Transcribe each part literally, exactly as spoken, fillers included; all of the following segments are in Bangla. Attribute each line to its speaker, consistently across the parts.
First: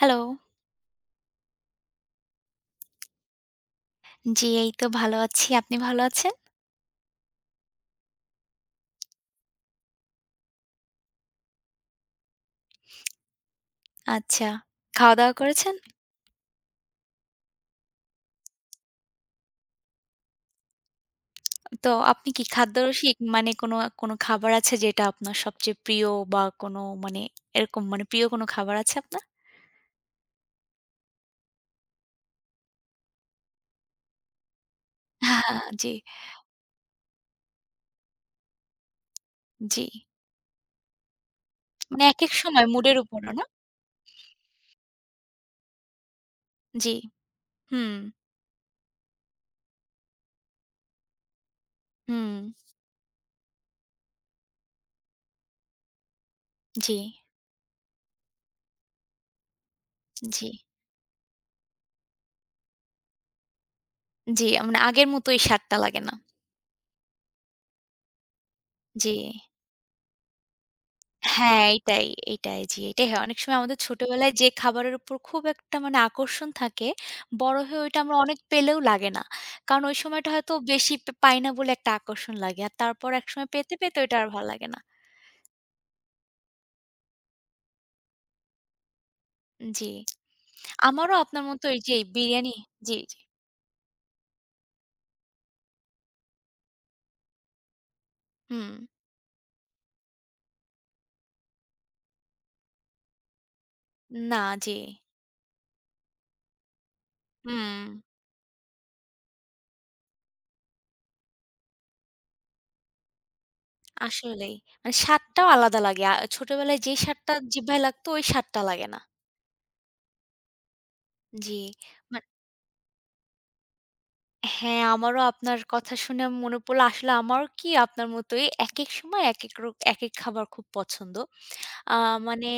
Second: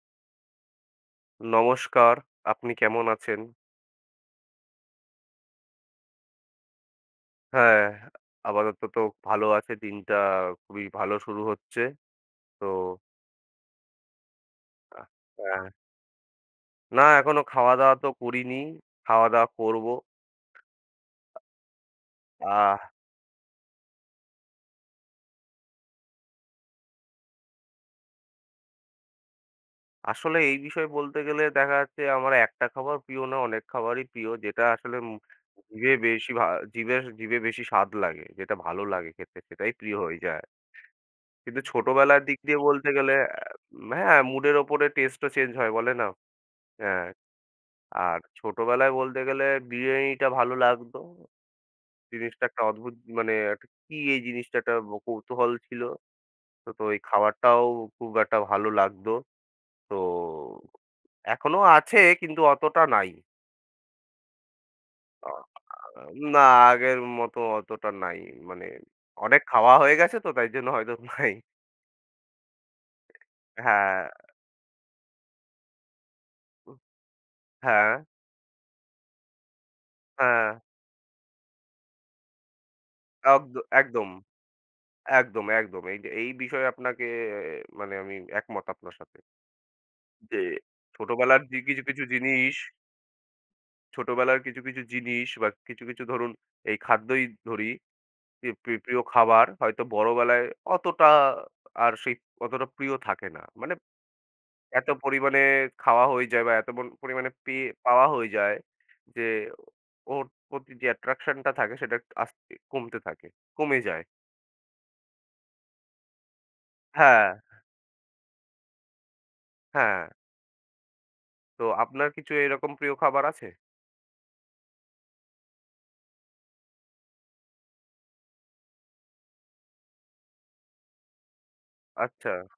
Speaker 1: হ্যালো।
Speaker 2: নমস্কার, আপনি কেমন আছেন?
Speaker 1: জি, এই তো ভালো আছি। আপনি ভালো আছেন?
Speaker 2: হ্যাঁ, আপাতত তো ভালো আছে। দিনটা খুবই ভালো শুরু হচ্ছে। তো
Speaker 1: আচ্ছা।
Speaker 2: আহ
Speaker 1: খাওয়া-দাওয়া
Speaker 2: হ্যাঁ,
Speaker 1: করেছেন?
Speaker 2: না এখনো খাওয়া-দাওয়া তো করিনি। খাওয়া-দাওয়া করবো।
Speaker 1: তো আপনি কি
Speaker 2: আহ
Speaker 1: খাদ্যরসিক? মানে কোনো কোনো খাবার আছে যেটা আপনার সবচেয়ে প্রিয় বা কোনো মানে এরকম মানে প্রিয় কোনো খাবার আছে আপনার?
Speaker 2: আসলে এই বিষয়ে বলতে গেলে দেখা যাচ্ছে আমার একটা খাবার প্রিয় না, অনেক খাবারই প্রিয়। যেটা আসলে উম
Speaker 1: হ্যাঁ, হ্যাঁ,
Speaker 2: জিভে
Speaker 1: জি,
Speaker 2: বেশি ভা জিভে জিভে বেশি স্বাদ লাগে, যেটা ভালো লাগে খেতে সেটাই
Speaker 1: জি।
Speaker 2: প্রিয় হয়ে যায়। কিন্তু
Speaker 1: মানে
Speaker 2: ছোটবেলার
Speaker 1: একেক
Speaker 2: দিক দিয়ে
Speaker 1: সময়
Speaker 2: বলতে
Speaker 1: মুডের
Speaker 2: গেলে
Speaker 1: উপরও না?
Speaker 2: অ্যা হ্যাঁ, মুডের ওপরে টেস্টও চেঞ্জ হয় বলে না?
Speaker 1: জি।
Speaker 2: হ্যাঁ।
Speaker 1: হুম,
Speaker 2: আর ছোটবেলায় বলতে গেলে বিরিয়ানিটা ভালো লাগতো।
Speaker 1: হুম।
Speaker 2: জিনিসটা একটা অদ্ভুত মানে একটা কি এই জিনিসটা একটা ব কৌতূহল ছিল। তো, তো
Speaker 1: জি,
Speaker 2: ওই খাবারটাও খুব একটা ভালো লাগতো। তো
Speaker 1: জি,
Speaker 2: এখনো আছে কিন্তু অতটা নাই।
Speaker 1: জি। মানে আগের মতো
Speaker 2: আ
Speaker 1: ওই স্বাদটা লাগে না।
Speaker 2: না আগের মতো অতটা নাই। মানে
Speaker 1: জি।
Speaker 2: অনেক খাওয়া হয়ে গেছে তো তাই জন্য হয়তো নাই।
Speaker 1: হ্যাঁ, এইটাই, এইটাই জি, এটাই হয়। অনেক সময় আমাদের
Speaker 2: হ্যাঁ,
Speaker 1: ছোটবেলায় যে খাবারের উপর খুব একটা মানে আকর্ষণ থাকে, বড় হয়ে
Speaker 2: হ্যাঁ,
Speaker 1: ওইটা আমরা অনেক পেলেও লাগে না। কারণ ওই সময়টা
Speaker 2: হ্যাঁ।
Speaker 1: হয়তো বেশি পে পাই না বলে একটা আকর্ষণ লাগে। আর তারপর একসময়
Speaker 2: একদ
Speaker 1: পেতে, পেতে
Speaker 2: একদম,
Speaker 1: ওইটা আর ভাল লাগে না।
Speaker 2: একদম, একদম। এই যে এই বিষয়ে আপনাকে আহ, মানে আমি একমত আপনার সাথে।
Speaker 1: জি।
Speaker 2: যে
Speaker 1: আমারও
Speaker 2: ছোটবেলার
Speaker 1: আপনার
Speaker 2: যে
Speaker 1: মতো এই
Speaker 2: কিছু,
Speaker 1: যে
Speaker 2: কিছু জিনিস,
Speaker 1: বিরিয়ানি জি, জি।
Speaker 2: ছোটবেলার কিছু, কিছু জিনিস বা কিছু, কিছু ধরুন এই খাদ্যই ধরি, যে
Speaker 1: হুম।
Speaker 2: প্রি প্রিয় খাবার হয়তো বড়বেলায় অতটা আর সেই অতটা প্রিয় থাকে না। মানে
Speaker 1: না, জি।
Speaker 2: এত পরিমাণে খাওয়া হয়ে যায় বা এত পন পরিমাণে পেয়ে
Speaker 1: হুম,
Speaker 2: পাওয়া হয়ে যায় যে ওর প্রতি যে attraction টা থাকে সেটা একটু আস্তে কমতে থাকে, কমে যায়।
Speaker 1: আসলেই। মানে স্বাদটাও আলাদা লাগে। আ ছোটবেলায় যে
Speaker 2: হ্যাঁ।
Speaker 1: স্বাদটা জিহ্বায় লাগতো ওই স্বাদটা লাগে না।
Speaker 2: হ্যাঁ,
Speaker 1: জি।
Speaker 2: তো আপনার কিছু এরকম প্রিয় খাবার আছে?
Speaker 1: হ্যাঁ, আমারও আপনার কথা শুনে মনে পড়ল আসলে আমারও কি আপনার মতোই একেক সময় একেক রক একেক খাবার খুব পছন্দ। আ
Speaker 2: আচ্ছা,
Speaker 1: মানে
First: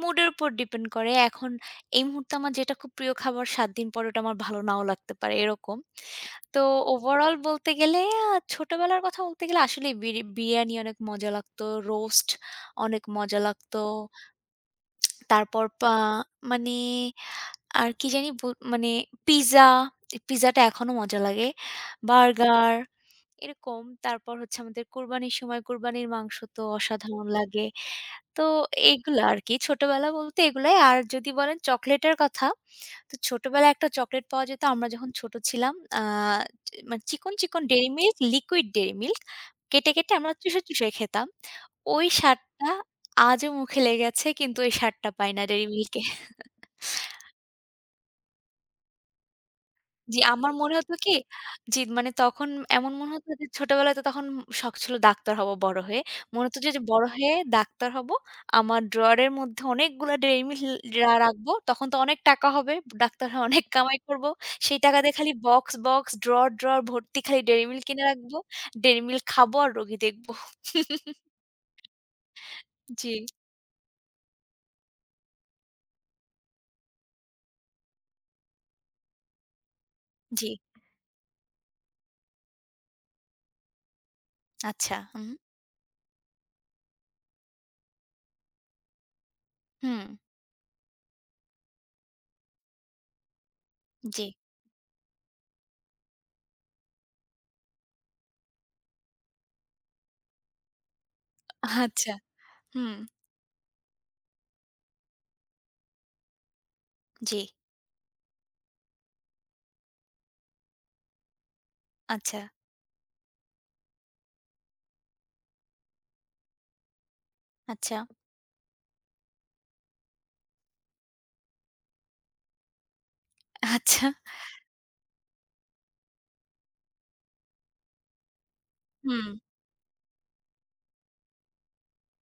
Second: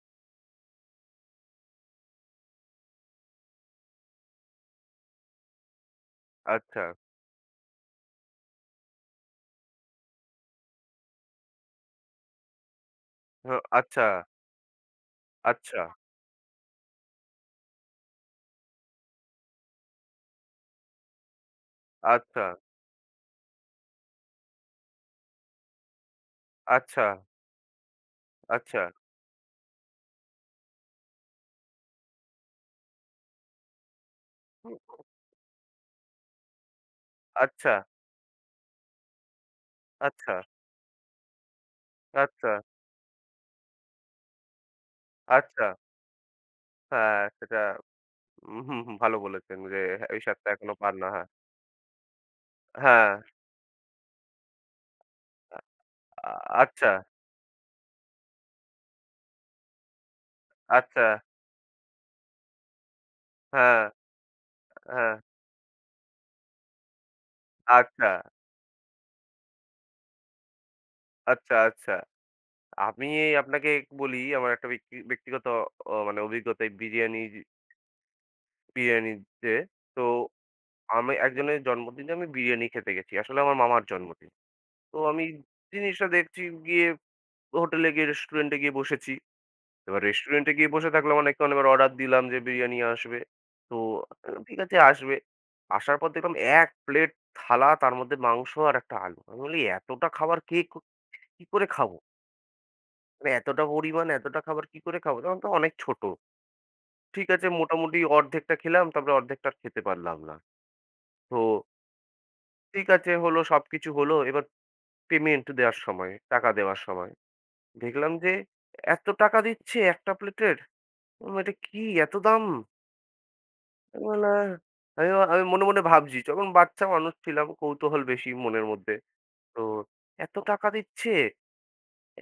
Speaker 1: মুডের উপর ডিপেন্ড করে। এখন এই মুহূর্তে আমার যেটা খুব প্রিয় খাবার সাত দিন পরে ওটা আমার ভালো নাও লাগতে পারে এরকম। তো
Speaker 2: আচ্ছা,
Speaker 1: ওভারঅল বলতে গেলে আ ছোটবেলার কথা বলতে গেলে আসলেই বিরি বিরিয়ানি অনেক মজা লাগতো, রোস্ট অনেক মজা
Speaker 2: হ
Speaker 1: লাগতো।
Speaker 2: আচ্ছা,
Speaker 1: তারপর
Speaker 2: আচ্ছা,
Speaker 1: পা মানে আর কি জানি বল মানে পিজ্জা, পিজ্জাটা এখনো মজা লাগে।
Speaker 2: আচ্ছা।
Speaker 1: বার্গার এরকম। তারপর হচ্ছে আমাদের কোরবানির সময় কোরবানির মাংস তো
Speaker 2: আচ্ছা,
Speaker 1: অসাধারণ লাগে। তো
Speaker 2: আচ্ছা।
Speaker 1: এগুলা আরকি ছোটবেলা বলতে এগুলাই। আর যদি বলেন চকোলেটের কথা, তো ছোটবেলায় একটা চকোলেট পাওয়া যেত
Speaker 2: উম,
Speaker 1: আমরা যখন ছোট ছিলাম। আ মানে চিকন, চিকন
Speaker 2: আচ্ছা,
Speaker 1: dairy milk, liquid dairy milk কেটে, কেটে
Speaker 2: আচ্ছা,
Speaker 1: আমরা চুষে, চুষে খেতাম। ওই
Speaker 2: আচ্ছা,
Speaker 1: স্বাদটা আজও মুখে লেগে আছে কিন্তু ওই স্বাদটা পাই না
Speaker 2: আচ্ছা।
Speaker 1: ডেইরি মিল্কে।
Speaker 2: হ্যাঁ, সেটা হুম, হুম, হুম, ভালো বলেছেন যে
Speaker 1: জি,
Speaker 2: এই স্বাদটা
Speaker 1: আমার
Speaker 2: এখনো
Speaker 1: মনে
Speaker 2: পান
Speaker 1: হতো
Speaker 2: না।
Speaker 1: কি
Speaker 2: হ্যাঁ,
Speaker 1: জি, মানে তখন এমন
Speaker 2: হ্যাঁ,
Speaker 1: মনে হতো যে ছোটবেলায় তো তখন শখ ছিল ডাক্তার হব বড় হয়ে।
Speaker 2: আ
Speaker 1: মনে হতো যে যে
Speaker 2: আচ্ছা,
Speaker 1: বড় হয়ে ডাক্তার হব। আমার ড্রয়ারের মধ্যে অনেকগুলা ডেইরি মিল্ক
Speaker 2: আচ্ছা,
Speaker 1: রা রাখবো। তখন তো অনেক টাকা হবে। ডাক্তার হয়ে অনেক
Speaker 2: হ্যাঁ,
Speaker 1: কামাই করব। সেই টাকা
Speaker 2: হ্যাঁ,
Speaker 1: দিয়ে খালি বক্স, বক্স, ড্রয়ার, ড্রয়ার ভর্তি খালি ডেইরি মিল্ক কিনে
Speaker 2: আচ্ছা,
Speaker 1: রাখবো। ডেইরি মিল্ক খাবো আর রোগী দেখবো।
Speaker 2: আচ্ছা, আচ্ছা। আমি
Speaker 1: জি,
Speaker 2: আপনাকে বলি আমার একটা ব্যক্তি ব্যক্তিগত অ মানে অভিজ্ঞতা এই বিরিয়ানি বিরিয়ানিতে। তো
Speaker 1: জি,
Speaker 2: আমি একজনের জন্মদিনে আমি বিরিয়ানি খেতে গেছি। আসলে আমার মামার জন্মদিন। তো
Speaker 1: আচ্ছা।
Speaker 2: আমি
Speaker 1: হুম,
Speaker 2: জিনিসটা দেখছি গিয়ে হোটেলে গিয়ে রেস্টুরেন্টে গিয়ে বসেছি। এবার
Speaker 1: হুম,
Speaker 2: রেস্টুরেন্টে গিয়ে বসে থাকলাম অনেকক্ষণ। এবার অর্ডার দিলাম যে বিরিয়ানি আসবে। তো
Speaker 1: জি।
Speaker 2: ঠিক আছে আসবে। আসার পর দেখলাম এক প্লেট থালা, তার মধ্যে মাংস আর একটা আলু। আমি বলি এতটা খাবার কে ক কি করে খাবো?
Speaker 1: আচ্ছা, হুম,
Speaker 2: মানে এতটা পরিমাণ এতটা খাবার কি করে খাবো? তখন তো অনেক ছোট। ঠিক
Speaker 1: জি,
Speaker 2: আছে, মোটামুটি অর্ধেকটা খেলাম তারপরে অর্ধেকটা আর খেতে পারলাম না। তো
Speaker 1: আচ্ছা,
Speaker 2: ঠিক আছে হলো, সবকিছু হলো। এবার পেমেন্ট দেওয়ার সময়, টাকা দেওয়ার সময়
Speaker 1: আচ্ছা,
Speaker 2: দেখলাম যে এত টাকা দিচ্ছে একটা প্লেটের। উম এটা কি এত দাম?
Speaker 1: আচ্ছা,
Speaker 2: না, আমিও আমি মনে, মনে ভাবছি। যখন বাচ্চা মানুষ ছিলাম, কৌতূহল বেশি মনের মধ্যে।
Speaker 1: হুম,
Speaker 2: তো এত টাকা দিচ্ছে,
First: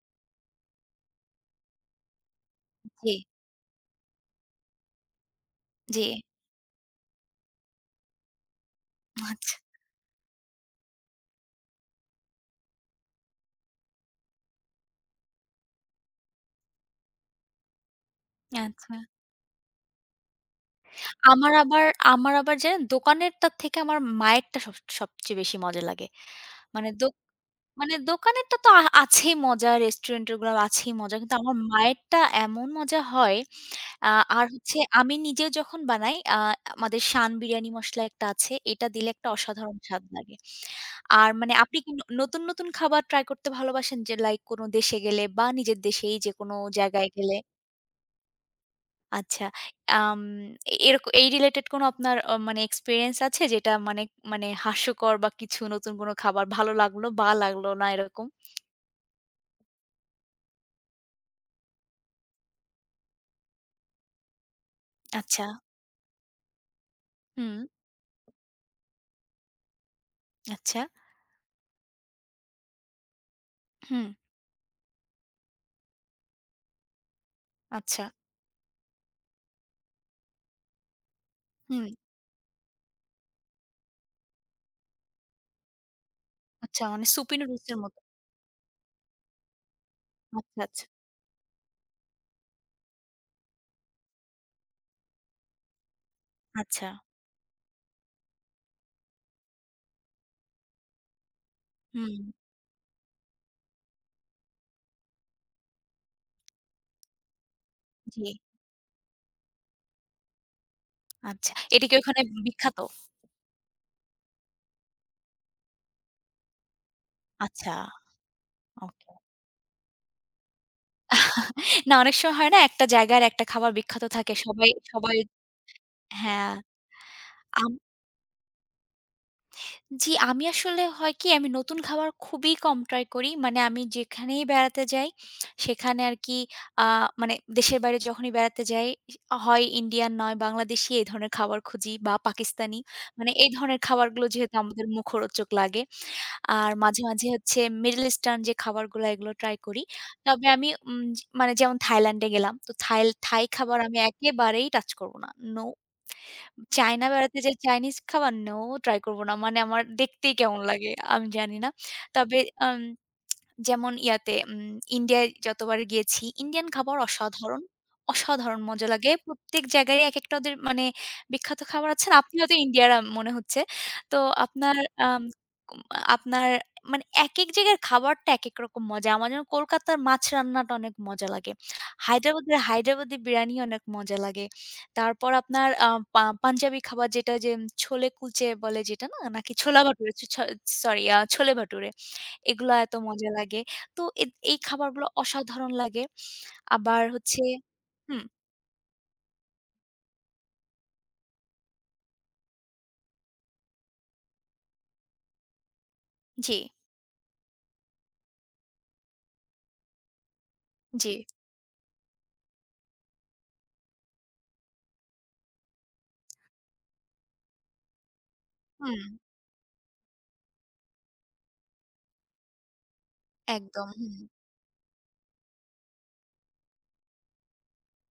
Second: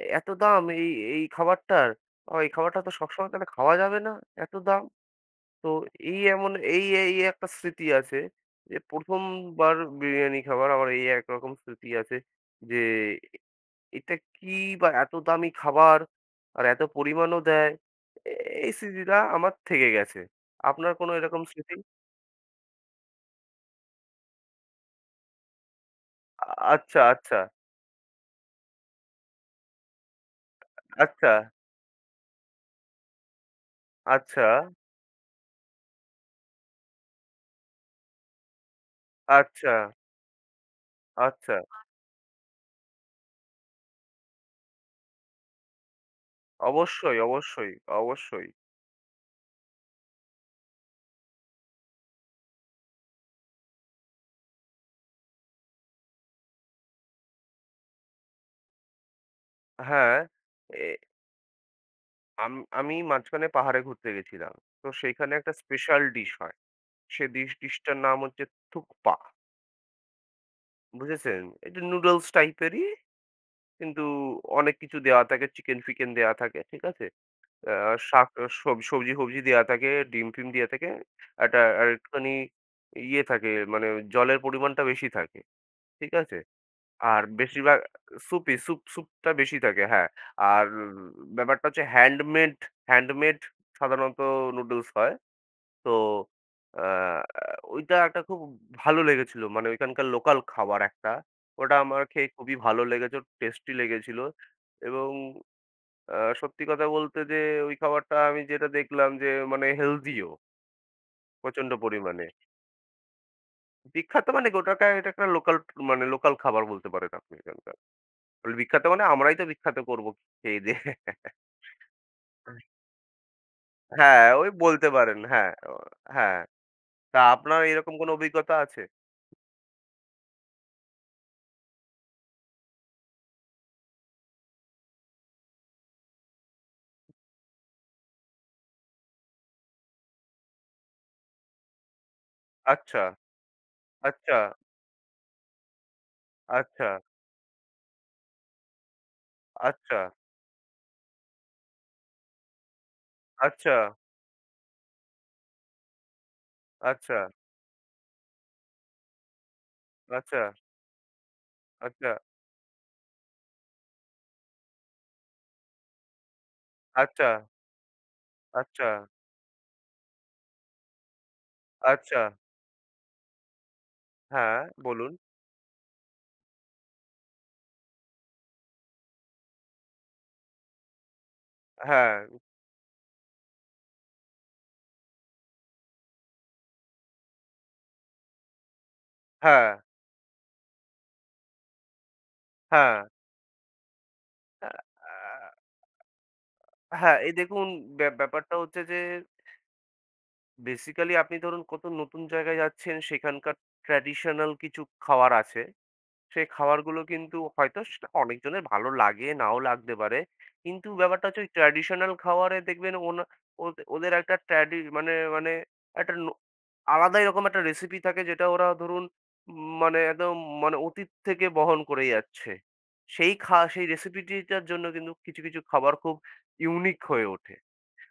Speaker 2: এ এত দাম এই, এই খাবারটার। আ এই খাবারটা তো
Speaker 1: জি,
Speaker 2: সবসময় তাহলে খাওয়া যাবে না, এত দাম। তো
Speaker 1: জি।
Speaker 2: এই এমন এই, এই একটা স্মৃতি আছে যে ১ম
Speaker 1: আচ্ছা,
Speaker 2: বার বিরিয়ানি খাবার আমার এই একরকম স্মৃতি আছে যে, এটা কি বা এত দামি খাবার আর এত পরিমাণও দেয়। এ এই
Speaker 1: আচ্ছা।
Speaker 2: স্মৃতিটা আমার থেকে গেছে। আপনার কোনো এরকম
Speaker 1: আমার
Speaker 2: স্মৃতি?
Speaker 1: আবার আমার আবার জানেন দোকানেরটার থেকে আমার মায়েরটা সব সবচেয়ে বেশি মজা লাগে।
Speaker 2: আ-
Speaker 1: মানে
Speaker 2: আচ্ছা,
Speaker 1: দো
Speaker 2: আচ্ছা।
Speaker 1: মানে দোকানেরটা তো আ আছেই মজা, রেস্টুরেন্টের গুলো আছেই মজা।
Speaker 2: আচ্ছা,
Speaker 1: কিন্তু আমার মায়েরটা এমন মজা হয়। আ
Speaker 2: আচ্ছা,
Speaker 1: আর হচ্ছে আমি নিজেও যখন বানাই আ আমাদের শান বিরিয়ানি মসলা একটা আছে। এটা দিলে একটা
Speaker 2: আচ্ছা,
Speaker 1: অসাধারণ স্বাদ লাগে। আর মানে
Speaker 2: আচ্ছা।
Speaker 1: আপনি কি ন নতুন, নতুন খাবার ট্রাই করতে ভালোবাসেন? যে লাইক কোন দেশে গেলে বা নিজের দেশেই যেকোনো জায়গায়
Speaker 2: অবশ্যই,
Speaker 1: গেলে?
Speaker 2: অবশ্যই, অবশ্যই।
Speaker 1: আচ্ছা। আম এ এরক এই রিলেটেড কোনো আপনার অ মানে এক্সপেরিয়েন্স আছে যেটা মানে মানে হাস্যকর বা কিছু নতুন কোনো খাবার ভালো লাগলো বা লাগলো না এরকম?
Speaker 2: হ্যাঁ, এ আম আমি মাঝখানে পাহাড়ে ঘুরতে গেছিলাম। তো সেইখানে
Speaker 1: আচ্ছা।
Speaker 2: একটা স্পেশাল ডিশ হয়। সে ডিশ
Speaker 1: হুম,
Speaker 2: ডিশটার নাম হচ্ছে থুকপা।
Speaker 1: আচ্ছা।
Speaker 2: বুঝেছেন? এটা নুডলস টাইপেরই কিন্তু
Speaker 1: হুম,
Speaker 2: অনেক কিছু দেওয়া থাকে। চিকেন-ফিকেন দেওয়া থাকে। ঠিক আছে? আ
Speaker 1: আচ্ছা।
Speaker 2: শাক সব সবজি-ফবজি দেওয়া থাকে, ডিম-টিম দেওয়া থাকে। একটা
Speaker 1: হুম,
Speaker 2: আর একটুখানি ইয়ে থাকে মানে জলের পরিমাণটা বেশি থাকে। ঠিক আছে?
Speaker 1: আচ্ছা মানে
Speaker 2: আর
Speaker 1: সুপি নুডলস এর
Speaker 2: বেশিরভাগ
Speaker 1: মতো।
Speaker 2: সুপি, সুপ সুপটা বেশি থাকে, হ্যাঁ।
Speaker 1: আচ্ছা,
Speaker 2: আর
Speaker 1: আচ্ছা,
Speaker 2: ব্যাপারটা হচ্ছে হ্যান্ডমেড, হ্যান্ডমেড সাধারণত নুডলস হয়। তো আ
Speaker 1: আচ্ছা।
Speaker 2: ওইটা একটা খুব ভালো লেগেছিল। মানে ওইখানকার লোকাল খাবার একটা। ওটা আমার
Speaker 1: হুম,
Speaker 2: খেয়ে খুবই ভালো লেগেছে, টেস্টি লেগেছিল এবং আ সত্যি কথা বলতে যে ওই খাবারটা
Speaker 1: জি।
Speaker 2: আমি যেটা দেখলাম যে মানে হেলথিও
Speaker 1: আচ্ছা।
Speaker 2: প্রচন্ড
Speaker 1: এটা কি ওখানে
Speaker 2: পরিমাণে।
Speaker 1: বিখ্যাত?
Speaker 2: বিখ্যাত মানে ওটাকে এটা একটা লোকাল মানে লোকাল খাবার বলতে পারেন আপনি
Speaker 1: আচ্ছা,
Speaker 2: এখানকার। বলে, বিখ্যাত মানে
Speaker 1: ওকে।
Speaker 2: আমরাই তো বিখ্যাত করবো খেয়ে দেয়ে।
Speaker 1: না অনেক সময় হয় না একটা জায়গার একটা খাবার বিখ্যাত
Speaker 2: হ্যাঁ,
Speaker 1: থাকে।
Speaker 2: ওই
Speaker 1: সবাই
Speaker 2: বলতে
Speaker 1: সবাই
Speaker 2: পারেন। হ্যাঁ, অ হ্যাঁ।
Speaker 1: হ্যাঁ।
Speaker 2: তা আপনার
Speaker 1: আম
Speaker 2: এরকম কোনো অভিজ্ঞতা আছে?
Speaker 1: জি, আমি আসলে হয় কি আমি নতুন খাবার খুবই কম ট্রাই করি। মানে আমি যেখানেই বেড়াতে যাই সেখানে আরকি আ মানে দেশের বাইরে যখনই বেড়াতে যাই হয় ইন্ডিয়ান নয় বাংলাদেশী এই ধরনের খাবার খুঁজি বা পাকিস্তানি।
Speaker 2: আচ্ছা,
Speaker 1: মানে এই ধরনের খাবারগুলো
Speaker 2: আচ্ছা,
Speaker 1: যেহেতু আমাদের মুখরোচক লাগে। আর
Speaker 2: আচ্ছা,
Speaker 1: মাঝে, মাঝে হচ্ছে মিডল ইস্টার্ন যে খাবারগুলো এগুলো ট্রাই করি।
Speaker 2: আচ্ছা,
Speaker 1: তবে আমি উম জ- মানে যেমন থাইল্যান্ডে গেলাম। তো থাইল থাই
Speaker 2: আচ্ছা,
Speaker 1: খাবার আমি একেবারেই টাচ করব না। নো চায়না বেড়াতে যাই, চাইনিজ খাবার no ট্রাই করব না। মানে আমার
Speaker 2: আচ্ছা,
Speaker 1: দেখতেই
Speaker 2: আচ্ছা,
Speaker 1: কেমন লাগে আমি জানি না।
Speaker 2: আচ্ছা,
Speaker 1: তবে আম যেমন ইয়াতে উম ইন্ডিয়ায় যতবার গিয়েছি, ইন্ডিয়ান খাবার
Speaker 2: আচ্ছা,
Speaker 1: অসাধারণ, অসাধারণ
Speaker 2: আচ্ছা,
Speaker 1: মজা লাগে। প্রত্যেক জায়গায় একেকটা ওদের মানে বিখ্যাত খাবার আছে না?
Speaker 2: আচ্ছা।
Speaker 1: আপনি হয়তো ইন্ডিয়ার আ মনে হচ্ছে। তো
Speaker 2: হ্যাঁ,
Speaker 1: আপনার
Speaker 2: বলুন।
Speaker 1: আম কুম আপনার মানে একেক জায়গার খাবারটা একেক রকম মজা। আমার যেমন কলকাতার মাছ রান্নাটা অনেক মজা লাগে।
Speaker 2: হ্যাঁ,
Speaker 1: হায়দ্রাবাদের হায়দ্রাবাদি বিরিয়ানি অনেক মজা লাগে। তারপর আপনার আ পা পাঞ্জাবি খাবার যেটা যে, উম, ছোলে কুলচে বলে যেটা না? নাকি
Speaker 2: হ্যাঁ,
Speaker 1: ছোলা ভাটুরে ছ ছ সরি আ ছোলে ভাটুরে। এগুলা এত
Speaker 2: হ্যাঁ।
Speaker 1: মজা লাগে। তো এ এই
Speaker 2: আ
Speaker 1: খাবারগুলো
Speaker 2: আ
Speaker 1: অসাধারণ লাগে। আবার
Speaker 2: হ্যাঁ, এই
Speaker 1: হচ্ছে
Speaker 2: দেখুন ব্যা
Speaker 1: হুম,
Speaker 2: ব্যাপারটা হচ্ছে যে বেসিক্যালি আপনি ধরুন কত নতুন জায়গায় যাচ্ছেন সেখানকার ট্র্যাডিশনাল কিছু খাওয়ার আছে। সেই
Speaker 1: জি,
Speaker 2: খাবারগুলো কিন্তু হয়তো সেটা অনেকজনের ভালো লাগে, নাও লাগতে পারে। কিন্তু
Speaker 1: জি,
Speaker 2: ব্যাপারটা হচ্ছে ওই ট্র্যাডিশনাল খাবারে দেখবেন ওনা ওদে ওদের একটা ট্র্যাডি মানে মানে একটা ন আলাদাই রকম একটা রেসিপি থাকে যেটা ওরা
Speaker 1: হুম,
Speaker 2: ধরুন উম মানে একদম মানে অতীত থেকে বহন করে যাচ্ছে। সেই খা সেই
Speaker 1: একদম, হুম,
Speaker 2: রেসিপিটিটার জন্য কিন্তু কিছু, কিছু খাবার খুব ইউনিক হয়ে ওঠে।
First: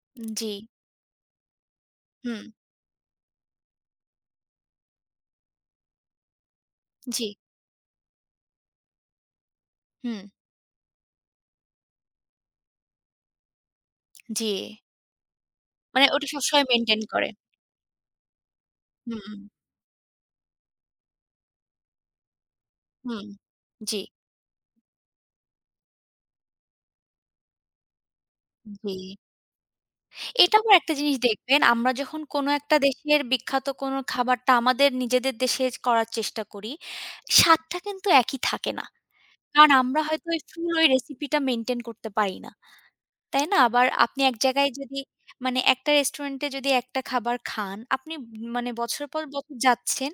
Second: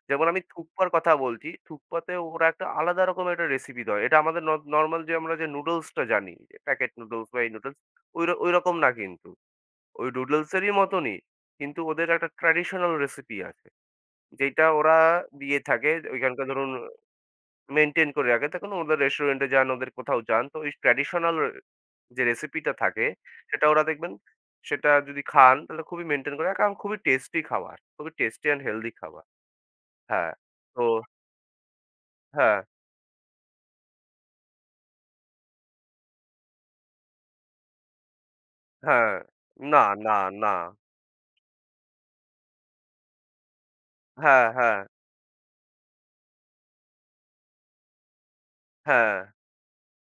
Speaker 2: যেমন আমি
Speaker 1: জি,
Speaker 2: থুকপার কথা বলছি, থুকপাতে
Speaker 1: হুম,
Speaker 2: ওরা একটা আলাদা রকমের একটা রেসিপি দেয়। এটা আমাদের ন নরমাল যে আমরা যে নুডলসটা জানি, প্যাকেট
Speaker 1: জি,
Speaker 2: নুডলস বা এই নুডলস ওই র ওইরকম না কিন্তু। ওই
Speaker 1: হুম,
Speaker 2: নুডলসেরই মতনই। কিন্তু ওদের একটা ট্র্যাডিশনাল রেসিপি আছে।
Speaker 1: জি।
Speaker 2: যেটা ওরা দিয়ে থাকে
Speaker 1: মানে ওটা
Speaker 2: ওইখানকার
Speaker 1: সবসময়
Speaker 2: ধরুন
Speaker 1: মেইনটেইন করে।
Speaker 2: মেইনটেইন করে রাখে। তখন ওদের
Speaker 1: হুম,
Speaker 2: রেস্টুরেন্টে যান, ওদের কোথাও যান তো ওই ট্র্যাডিশনাল যে রেসিপিটা থাকে
Speaker 1: হুম,
Speaker 2: সেটা ওরা
Speaker 1: জি,
Speaker 2: দেখবেন সেটা যদি খান তাহলে খুবই মেইনটেইন করে রাখে। কারণ খুবই টেস্টি খাবার। খুবই টেস্টি অ্যান্ড হেলথি
Speaker 1: জি।
Speaker 2: খাবার। হ্যাঁ।
Speaker 1: এটা আবার
Speaker 2: তো
Speaker 1: একটা জিনিস দেখবেন, আমরা যখন কোনো
Speaker 2: হ্যাঁ।
Speaker 1: একটা দেশের বিখ্যাত কোনো খাবারটা আমাদের নিজেদের দেশে করার চেষ্টা করি, স্বাদটা কিন্তু একই থাকে না।
Speaker 2: হ্যাঁ।
Speaker 1: কারণ
Speaker 2: না,
Speaker 1: আমরা
Speaker 2: না,
Speaker 1: হয়তো ওই
Speaker 2: না।
Speaker 1: ফুল ওই রেসিপিটা মেইনটেইন করতে পারি না। তাই না? আবার আপনি এক
Speaker 2: হ্যাঁ,
Speaker 1: জায়গায়
Speaker 2: হ্যাঁ,
Speaker 1: যদি মানে একটা রেস্টুরেন্টে যদি একটা খাবার খান, আপনি মানে বছর
Speaker 2: হ্যাঁ,
Speaker 1: পর বছর যাচ্ছেন,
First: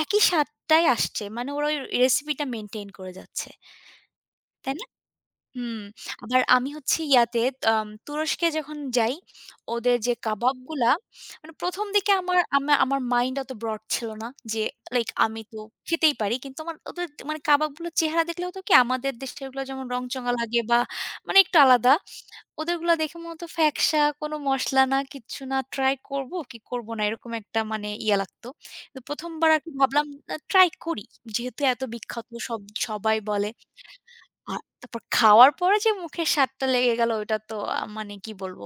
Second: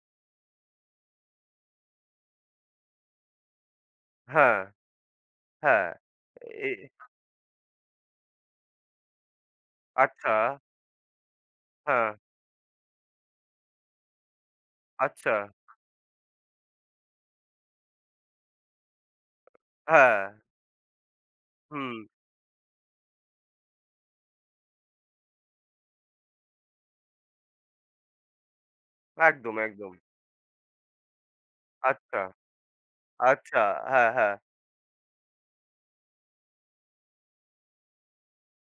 Speaker 1: একই স্বাদটাই আসছে। মানে ওরা ওই রেসিপিটা মেইনটেইন করে যাচ্ছে।
Speaker 2: হ্যাঁ,
Speaker 1: তাই না? হুম।
Speaker 2: হ্যাঁ।
Speaker 1: আবার
Speaker 2: এ
Speaker 1: আমি হচ্ছে ইয়াতে আম তুরস্কে যখন যাই, ওদের যে
Speaker 2: আচ্ছা,
Speaker 1: কাবাবগুলা মানে প্রথম
Speaker 2: হ্যাঁ,
Speaker 1: দিকে আমার আমা আমার মাইন্ড অত ব্রড ছিল না যে লাইক
Speaker 2: আচ্ছা,
Speaker 1: আমি তো খেতেই পারি। কিন্তু আমার ওদের মানে কাবাবগুলোর চেহারা দেখলে হতো কি আমাদের দেশেরগুলো যেমন
Speaker 2: হ্যাঁ,
Speaker 1: রংচঙা লাগে বা মানে একটু
Speaker 2: হুম।
Speaker 1: আলাদা। ওদেরগুলা দেখে মনে হতো ফ্যাকসা, কোনো মসলা না, কিচ্ছু না। ট্রাই করব কি করব না, এরকম একটা মানে ইয়া লাগতো। তো প্রথম বার
Speaker 2: একদম,
Speaker 1: আরকি
Speaker 2: একদম।
Speaker 1: ভাবলাম আ ট্রাই করি। যেহেতু এত
Speaker 2: আচ্ছা,
Speaker 1: বিখ্যাত সব সবাই বলে।
Speaker 2: আচ্ছা, হ্যাঁ, হ্যাঁ,
Speaker 1: আর তারপর খাওয়ার পরে যে মুখের স্বাদটা লেগে গেল ওইটা তো আ মানে কি বলব?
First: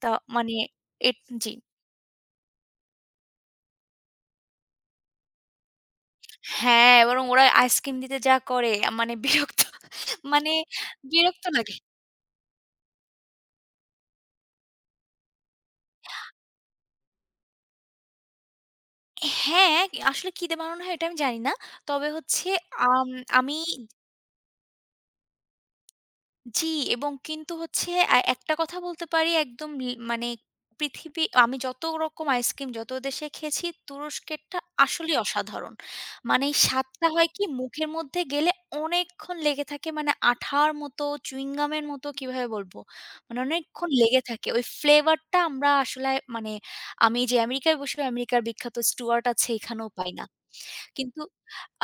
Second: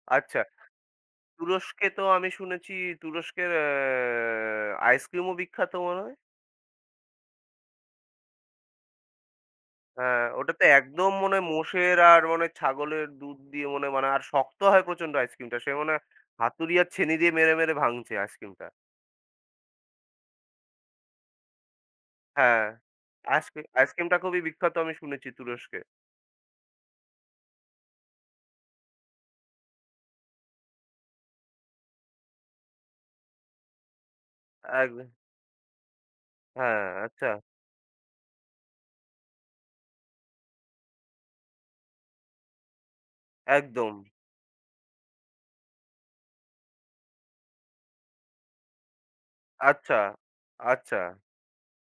Speaker 1: তা
Speaker 2: আচ্ছা।
Speaker 1: মানে এট জি।
Speaker 2: তুরস্কে তো আমি শুনেছি তুরস্কের অ্যা আইসক্রিমও বিখ্যাত মনে হয়।
Speaker 1: হ্যাঁ, বরং ওরা আইসক্রিম দিতে যা করে আ মানে বিরক্ত
Speaker 2: হ্যাঁ,
Speaker 1: মানে
Speaker 2: ওটাতে একদম মনে
Speaker 1: বিরক্ত
Speaker 2: হয়
Speaker 1: লাগে।
Speaker 2: মোষের আর মনে হয় ছাগলের দুধ দিয়ে মনে হয় বানায় আর শক্ত হয় প্রচণ্ড আইসক্রিমটা। সে মনে হয় হাতুড়ি আর ছেনি দিয়ে মেরে, মেরে ভাঙছে আইসক্রিমটা।
Speaker 1: হ্যাঁ, আসলে কি দিয়ে বানানো হয় এটা আমি জানি না। তবে হচ্ছে
Speaker 2: হ্যাঁ,
Speaker 1: আম আমি
Speaker 2: আইসক্রি আইসক্রিমটা খুবই বিখ্যাত আমি শুনেছি তুরস্কে।
Speaker 1: জি, এবং কিন্তু হচ্ছে আ একটা কথা বলতে পারি একদম লি মানে পৃথিবী আমি যত রকম আইসক্রিম যত দেশে খেয়েছি, তুরস্কেরটা
Speaker 2: একদম
Speaker 1: আসলেই অসাধারণ। মানে এই
Speaker 2: হ্যাঁ,
Speaker 1: স্বাদটা
Speaker 2: আচ্ছা,
Speaker 1: হয় কি মুখের মধ্যে গেলে অনেকক্ষণ লেগে থাকে মানে আঠার মতো চুইং গামের মতো কিভাবে বলব? মানে অনেকক্ষণ
Speaker 2: একদম।
Speaker 1: লেগে থাকে। ওই ফ্লেভারটা আমরা আসলে মানে আমি যে আমেরিকায় বসে আমেরিকার বিখ্যাত স্টুয়ার্ট আছে এখানেও
Speaker 2: আচ্ছা,
Speaker 1: পাই না।
Speaker 2: আচ্ছা,
Speaker 1: কিন্তু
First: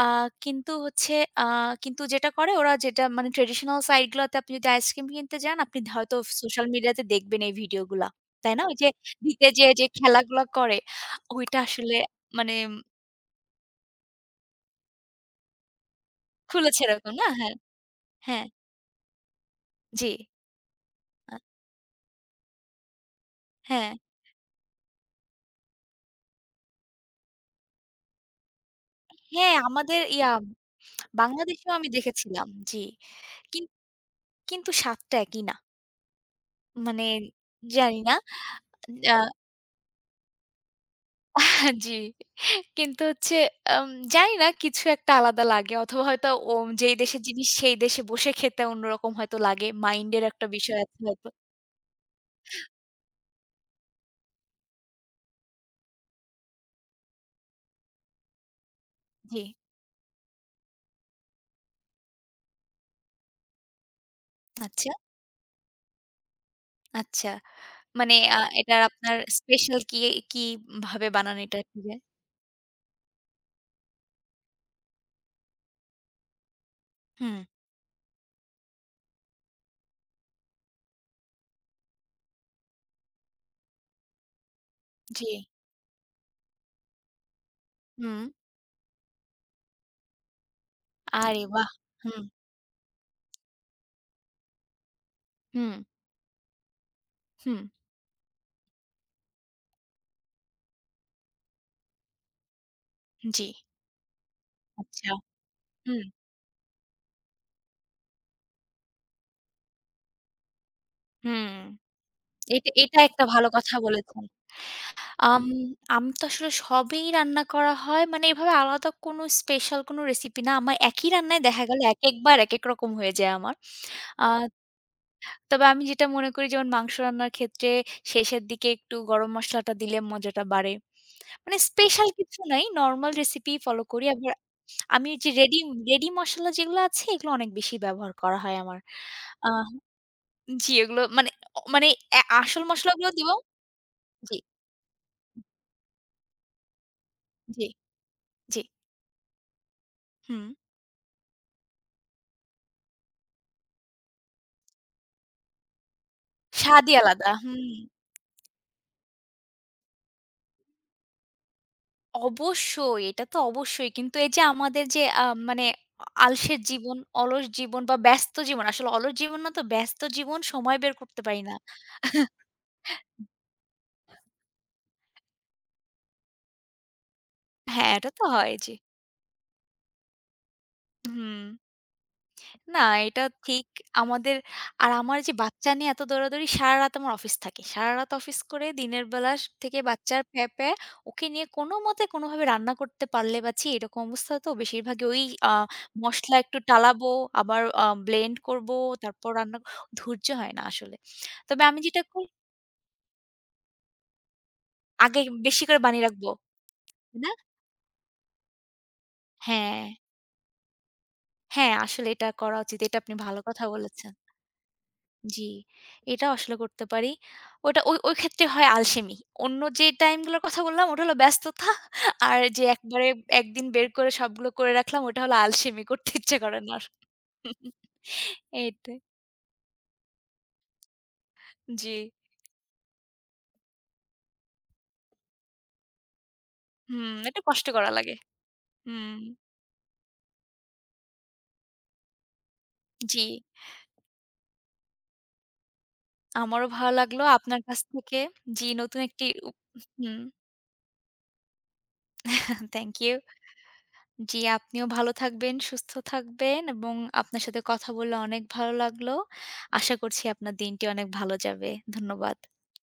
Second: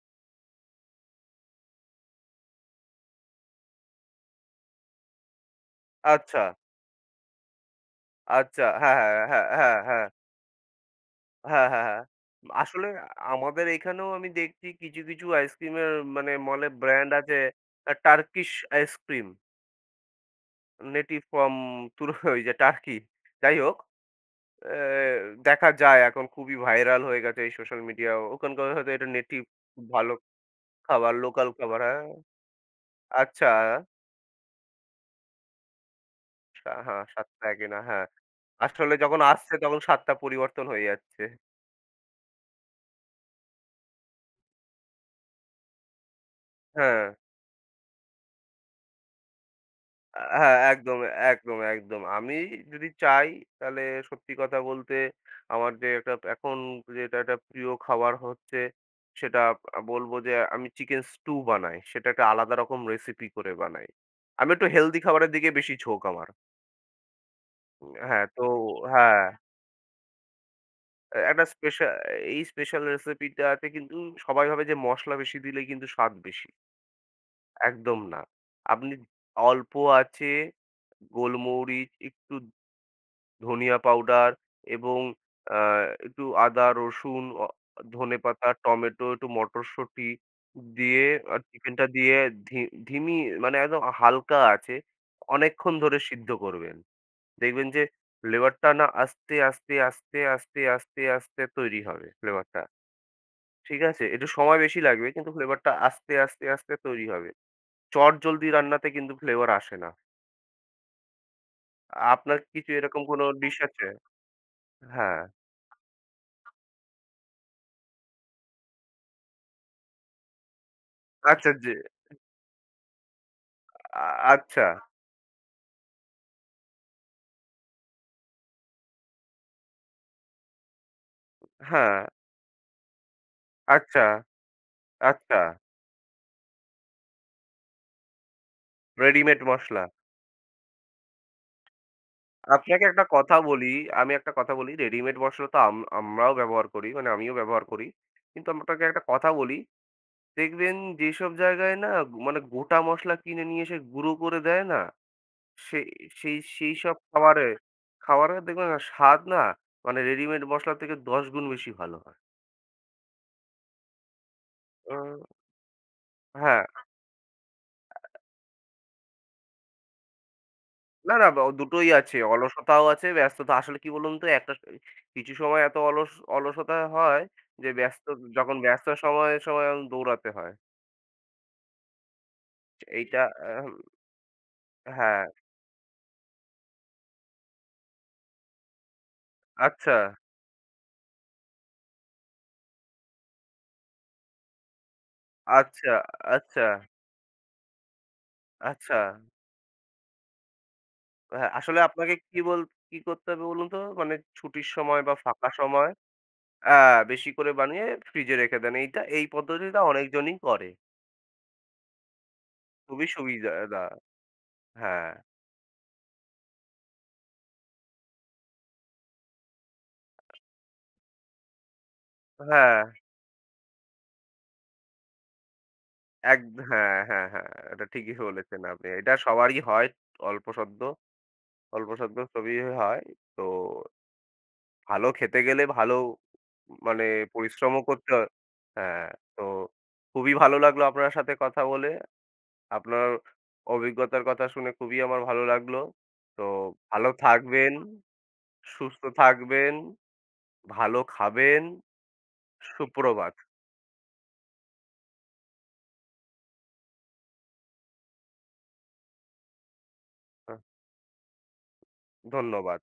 Speaker 1: আ কিন্তু হচ্ছে আ কিন্তু যেটা করে ওরা যেটা মানে ট্রেডিশনাল সাইট গুলাতে আপনি যদি আইসক্রিম কিনতে যান, আপনি হয়তো
Speaker 2: আচ্ছা,
Speaker 1: সোশ্যাল মিডিয়াতে দেখবেন এই ভিডিওগুলা। তাই না?
Speaker 2: আচ্ছা।
Speaker 1: ওই যে
Speaker 2: হ্যাঁ, হ্যাঁ, হ্যাঁ,
Speaker 1: দিতে যেয়ে
Speaker 2: হ্যাঁ,
Speaker 1: যে
Speaker 2: হ্যাঁ,
Speaker 1: খেলাগুলা করে, ওইটা
Speaker 2: হ্যাঁ, হ্যাঁ।
Speaker 1: আসলে
Speaker 2: হ্যাঁ।
Speaker 1: মানে
Speaker 2: আসলে আমাদের এখানেও আমি দেখছি কিছু, কিছু আইসক্রিমের মানে মলে
Speaker 1: খুলেছে
Speaker 2: ব্র্যান্ড
Speaker 1: এরকম না?
Speaker 2: আছে
Speaker 1: হ্যাঁ,
Speaker 2: আ
Speaker 1: হ্যাঁ,
Speaker 2: টার্কিশ আইসক্রিম।
Speaker 1: জি।
Speaker 2: নেটিভ
Speaker 1: আ
Speaker 2: ফ্রম তুর ওই যে টার্কি। যাই হোক,
Speaker 1: হ্যাঁ,
Speaker 2: এ দেখা যায় এখন খুবই ভাইরাল হয়ে গেছে এই সোশ্যাল মিডিয়া। ওখানকার হয়তো এটা নেটিভ
Speaker 1: হ্যাঁ, আমাদের
Speaker 2: ভালো
Speaker 1: ইয়া
Speaker 2: খাবার, লোকাল
Speaker 1: বাংলাদেশেও
Speaker 2: খাবার।
Speaker 1: আমি
Speaker 2: হ্যাঁ।
Speaker 1: দেখেছিলাম। জি।
Speaker 2: আচ্ছা।
Speaker 1: কিন কিন্তু স্বাদটা একই না।
Speaker 2: সা হ্যাঁ,
Speaker 1: মানে
Speaker 2: সাত টা একই না,
Speaker 1: জানি
Speaker 2: হ্যাঁ।
Speaker 1: না।
Speaker 2: আসলে
Speaker 1: আ
Speaker 2: যখন আসছে তখন সাত টা পরিবর্তন হয়ে যাচ্ছে।
Speaker 1: জি। কিন্তু হচ্ছে আম জানি না কিছু একটা আলাদা লাগে অথবা হয়তো ওম যেই
Speaker 2: হ্যাঁ,
Speaker 1: দেশের জিনিস সেই দেশে বসে খেতে অন্যরকম হয়তো লাগে।
Speaker 2: আ
Speaker 1: মাইন্ডের একটা
Speaker 2: হ্যাঁ,
Speaker 1: বিষয় আছে
Speaker 2: একদম,
Speaker 1: হয়তো।
Speaker 2: একদম, একদম। আমি যদি চাই তাহলে সত্যি কথা বলতে আমার যে একটা এখন যেটা একটা প্রিয় খাবার হচ্ছে সেটা
Speaker 1: জি।
Speaker 2: আ বলব যে আমি চিকেন স্টু বানাই। সেটা একটা আলাদা রকম রেসিপি করে বানাই। আমি একটু
Speaker 1: আচ্ছা,
Speaker 2: হেলথি খাবারের দিকে বেশি ঝোঁক আমার।
Speaker 1: আচ্ছা।
Speaker 2: উম,
Speaker 1: মানে
Speaker 2: হ্যাঁ,
Speaker 1: আ
Speaker 2: তো
Speaker 1: এটার আপনার
Speaker 2: হ্যাঁ।
Speaker 1: স্পেশাল কি কি ভাবে বানান
Speaker 2: একটা
Speaker 1: এটা একটু
Speaker 2: স্পেশা
Speaker 1: যে
Speaker 2: এই স্পেশাল রেসিপিটাতে কিন্তু সবাই ভাবে যে মসলা বেশি দিলে কিন্তু স্বাদ বেশি।
Speaker 1: হুম,
Speaker 2: একদম না। আপনি অল্প আঁচে গোলমরিচ, একটু ধনিয়া পাউডার এবং
Speaker 1: জি।
Speaker 2: আ একটু আদা, রসুন, অ
Speaker 1: হুম।
Speaker 2: ধনেপাতা, টমেটো, একটু মটরশুঁটি দিয়ে আর
Speaker 1: আরে বাহ!
Speaker 2: চিকেনটা দিয়ে
Speaker 1: হুম,
Speaker 2: ধি ধিমি মানে একদম হালকা আঁচে অনেকক্ষণ
Speaker 1: হুম,
Speaker 2: ধরে সিদ্ধ করবেন।
Speaker 1: হুম।
Speaker 2: দেখবেন যে ফ্লেভারটা না আস্তে, আস্তে, আস্তে, আস্তে, আস্তে, আস্তে তৈরি হবে ফ্লেভারটা।
Speaker 1: জি।
Speaker 2: ঠিক আছে? একটু সময় বেশি লাগবে
Speaker 1: আচ্ছা।
Speaker 2: কিন্তু ফ্লেভারটা
Speaker 1: হুম,
Speaker 2: আস্তে, আস্তে, আস্তে তৈরি হবে। চটজলদি রান্নাতে কিন্তু ফ্লেভার আসে না।
Speaker 1: হুম।
Speaker 2: আপনার কিছু
Speaker 1: এটা এটা
Speaker 2: এরকম কোনো
Speaker 1: একটা ভালো
Speaker 2: ডিশ
Speaker 1: কথা
Speaker 2: আছে?
Speaker 1: বলেছেন।
Speaker 2: হ্যাঁ।
Speaker 1: আম আমি তো আসলে সবই রান্না করা হয়। মানে এভাবে আলাদা কোনো স্পেশাল কোনো রেসিপি না। আমার একই রান্নায়
Speaker 2: আচ্ছা
Speaker 1: দেখা
Speaker 2: যে
Speaker 1: গেল একেকবার একেক রকম হয়ে যায় আমার।
Speaker 2: আ
Speaker 1: আ
Speaker 2: আচ্ছা।
Speaker 1: তবে আমি যেটা মনে করি যেমন মাংস রান্নার ক্ষেত্রে শেষের দিকে একটু গরম মসলাটা দিলে মজাটা বাড়ে। মানে
Speaker 2: হ্যাঁ,
Speaker 1: স্পেশাল কিছু নাই। নরমাল রেসিপি ফলো
Speaker 2: আচ্ছা,
Speaker 1: করি। আবার আমি যে
Speaker 2: আচ্ছা।
Speaker 1: রেডি রেডি মসলা যেগুলো আছে এগুলো অনেক বেশি ব্যবহার করা হয় আমার।
Speaker 2: রেডিমেড
Speaker 1: আ
Speaker 2: মসলা।
Speaker 1: জি, এগুলো মানে অ মানে এ আসল
Speaker 2: আপনাকে একটা
Speaker 1: মসলাগুলো দিব
Speaker 2: কথা বলি, আমি একটা
Speaker 1: জি,
Speaker 2: কথা বলি। রেডিমেড মসলা তো আম আমরাও ব্যবহার করি, মানে আমিও ব্যবহার
Speaker 1: জি,
Speaker 2: করি। কিন্তু
Speaker 1: জি।
Speaker 2: আপনাকে একটা কথা বলি,
Speaker 1: হুম।
Speaker 2: দেখবেন যেসব জায়গায় না মানে গোটা মসলা কিনে নিয়ে এসে গুঁড়ো করে দেয় না? সেই সেই
Speaker 1: স্বাদই
Speaker 2: সেইসব
Speaker 1: আলাদা।
Speaker 2: খাবারে,
Speaker 1: হুম।
Speaker 2: খাবারের দেখবেন না স্বাদ না মানে রেডিমেড মসলার থেকে দশ গুণ বেশি ভালো হয়।
Speaker 1: অবশ্যই, এটা তো অবশ্যই। কিন্তু এই যে আমাদের যে
Speaker 2: হুম।
Speaker 1: আ মানে আলসের
Speaker 2: হ্যাঁ।
Speaker 1: জীবন, অলস জীবন বা ব্যস্ত জীবন, আসলে অলস জীবন না তো ব্যস্ত জীবন সময় বের
Speaker 2: না,
Speaker 1: করতে
Speaker 2: না, বা
Speaker 1: পারি না।
Speaker 2: দুটোই আছে। অলসতাও আছে, ব্যস্ততা। আসলে কি বলুন তো একটা স কিছু সময় এত অলস অলসতা হয় যে
Speaker 1: হ্যাঁ,
Speaker 2: ব্যস্ত
Speaker 1: এটা তো হয়।
Speaker 2: যখন
Speaker 1: জি।
Speaker 2: ব্যস্ত সময়ে, সময়ে দৌড়াতে হয়।
Speaker 1: হুম। না,
Speaker 2: এইটা
Speaker 1: এটা ঠিক।
Speaker 2: আম
Speaker 1: আমাদের আর আমার
Speaker 2: হ্যাঁ।
Speaker 1: যে বাচ্চা নিয়ে এত দৌড়াদৌড়ি, সারারাত আমার অফিস থাকে। সারারাত অফিস করে দিনের বেলা স থেকে
Speaker 2: আচ্ছা,
Speaker 1: বাচ্চার প্যাঁ, প্যাঁ, ওকে নিয়ে কোনোমতে কোনোভাবে রান্না করতে পারলে বা ছি এরকম অবস্থা তো বেশিরভাগই ওই আ
Speaker 2: আচ্ছা,
Speaker 1: মসলা একটু
Speaker 2: আচ্ছা,
Speaker 1: টালাবো, আবার আ ব্লেন্ড করবো,
Speaker 2: আচ্ছা।
Speaker 1: তারপর রান্না ক- ধৈর্য হয় না আসলে।
Speaker 2: হ্যাঁ,
Speaker 1: তবে
Speaker 2: আসলে
Speaker 1: আমি যেটা
Speaker 2: আপনাকে
Speaker 1: করি
Speaker 2: কি বল কি করতে হবে বলুন তো? মানে ছুটির সময় বা
Speaker 1: আগে
Speaker 2: ফাঁকা
Speaker 1: বেশি করে
Speaker 2: সময়
Speaker 1: বানিয়ে রাখবো,
Speaker 2: আ
Speaker 1: তাই
Speaker 2: বেশি
Speaker 1: না?
Speaker 2: করে বানিয়ে ফ্রিজে রেখে দেন। এইটা এই পদ্ধতিটা
Speaker 1: হ্যাঁ,
Speaker 2: অনেকজনই করে।
Speaker 1: হ্যাঁ, আসলে এটা করা উচিত। এটা
Speaker 2: খুবই
Speaker 1: আপনি ভালো
Speaker 2: সুবিধা
Speaker 1: কথা বলেছেন।
Speaker 2: হ্যাঁ,
Speaker 1: জি, এটাও আসলে করতে পারি। ওটা ওই ওই ক্ষেত্রে হয় আলসেমি। অন্য যে টাইমগুলোর কথা বললাম ওটা হলো ব্যস্ততা। আর যে
Speaker 2: হ্যাঁ,
Speaker 1: একবারে এক দিন বের করে সবগুলো করে রাখলাম ওটা হলো আলসেমি, করতে ইচ্ছে
Speaker 2: এক
Speaker 1: করে না আর।
Speaker 2: হ্যাঁ, হ্যাঁ, হ্যাঁ। এটা ঠিকই বলেছেন আপনি।
Speaker 1: এইটাই।
Speaker 2: এটা সবারই হয় অল্পসদ্য,
Speaker 1: জি।
Speaker 2: অল্পসদ্য সবই হয়। তো ভালো খেতে গেলে ভালো মানে
Speaker 1: হুম, এটা কষ্ট
Speaker 2: পরিশ্রমও
Speaker 1: করা
Speaker 2: করতে
Speaker 1: লাগে।
Speaker 2: হয় হ্যাঁ,
Speaker 1: হুম,
Speaker 2: তো খুবই ভালো লাগলো আপনার সাথে কথা বলে। আপনার
Speaker 1: জি।
Speaker 2: অভিজ্ঞতার কথা শুনে খুবই আমার ভালো লাগলো। তো
Speaker 1: আমারও ভালো
Speaker 2: ভালো
Speaker 1: লাগলো আপনার
Speaker 2: থাকবেন,
Speaker 1: কাছ থেকে জি, নতুন
Speaker 2: সুস্থ
Speaker 1: একটি উপ
Speaker 2: থাকবেন।
Speaker 1: হুম,
Speaker 2: ভালো খাবেন।
Speaker 1: Thank you.
Speaker 2: সুপ্রভাত।
Speaker 1: জি, আপনিও ভালো থাকবেন, সুস্থ থাকবেন এবং আপনার সাথে কথা বলে অনেক ভালো লাগলো। আশা করছি
Speaker 2: আ
Speaker 1: আপনার দিনটি অনেক ভালো যাবে। ধন্যবাদ।
Speaker 2: ধন্যবাদ।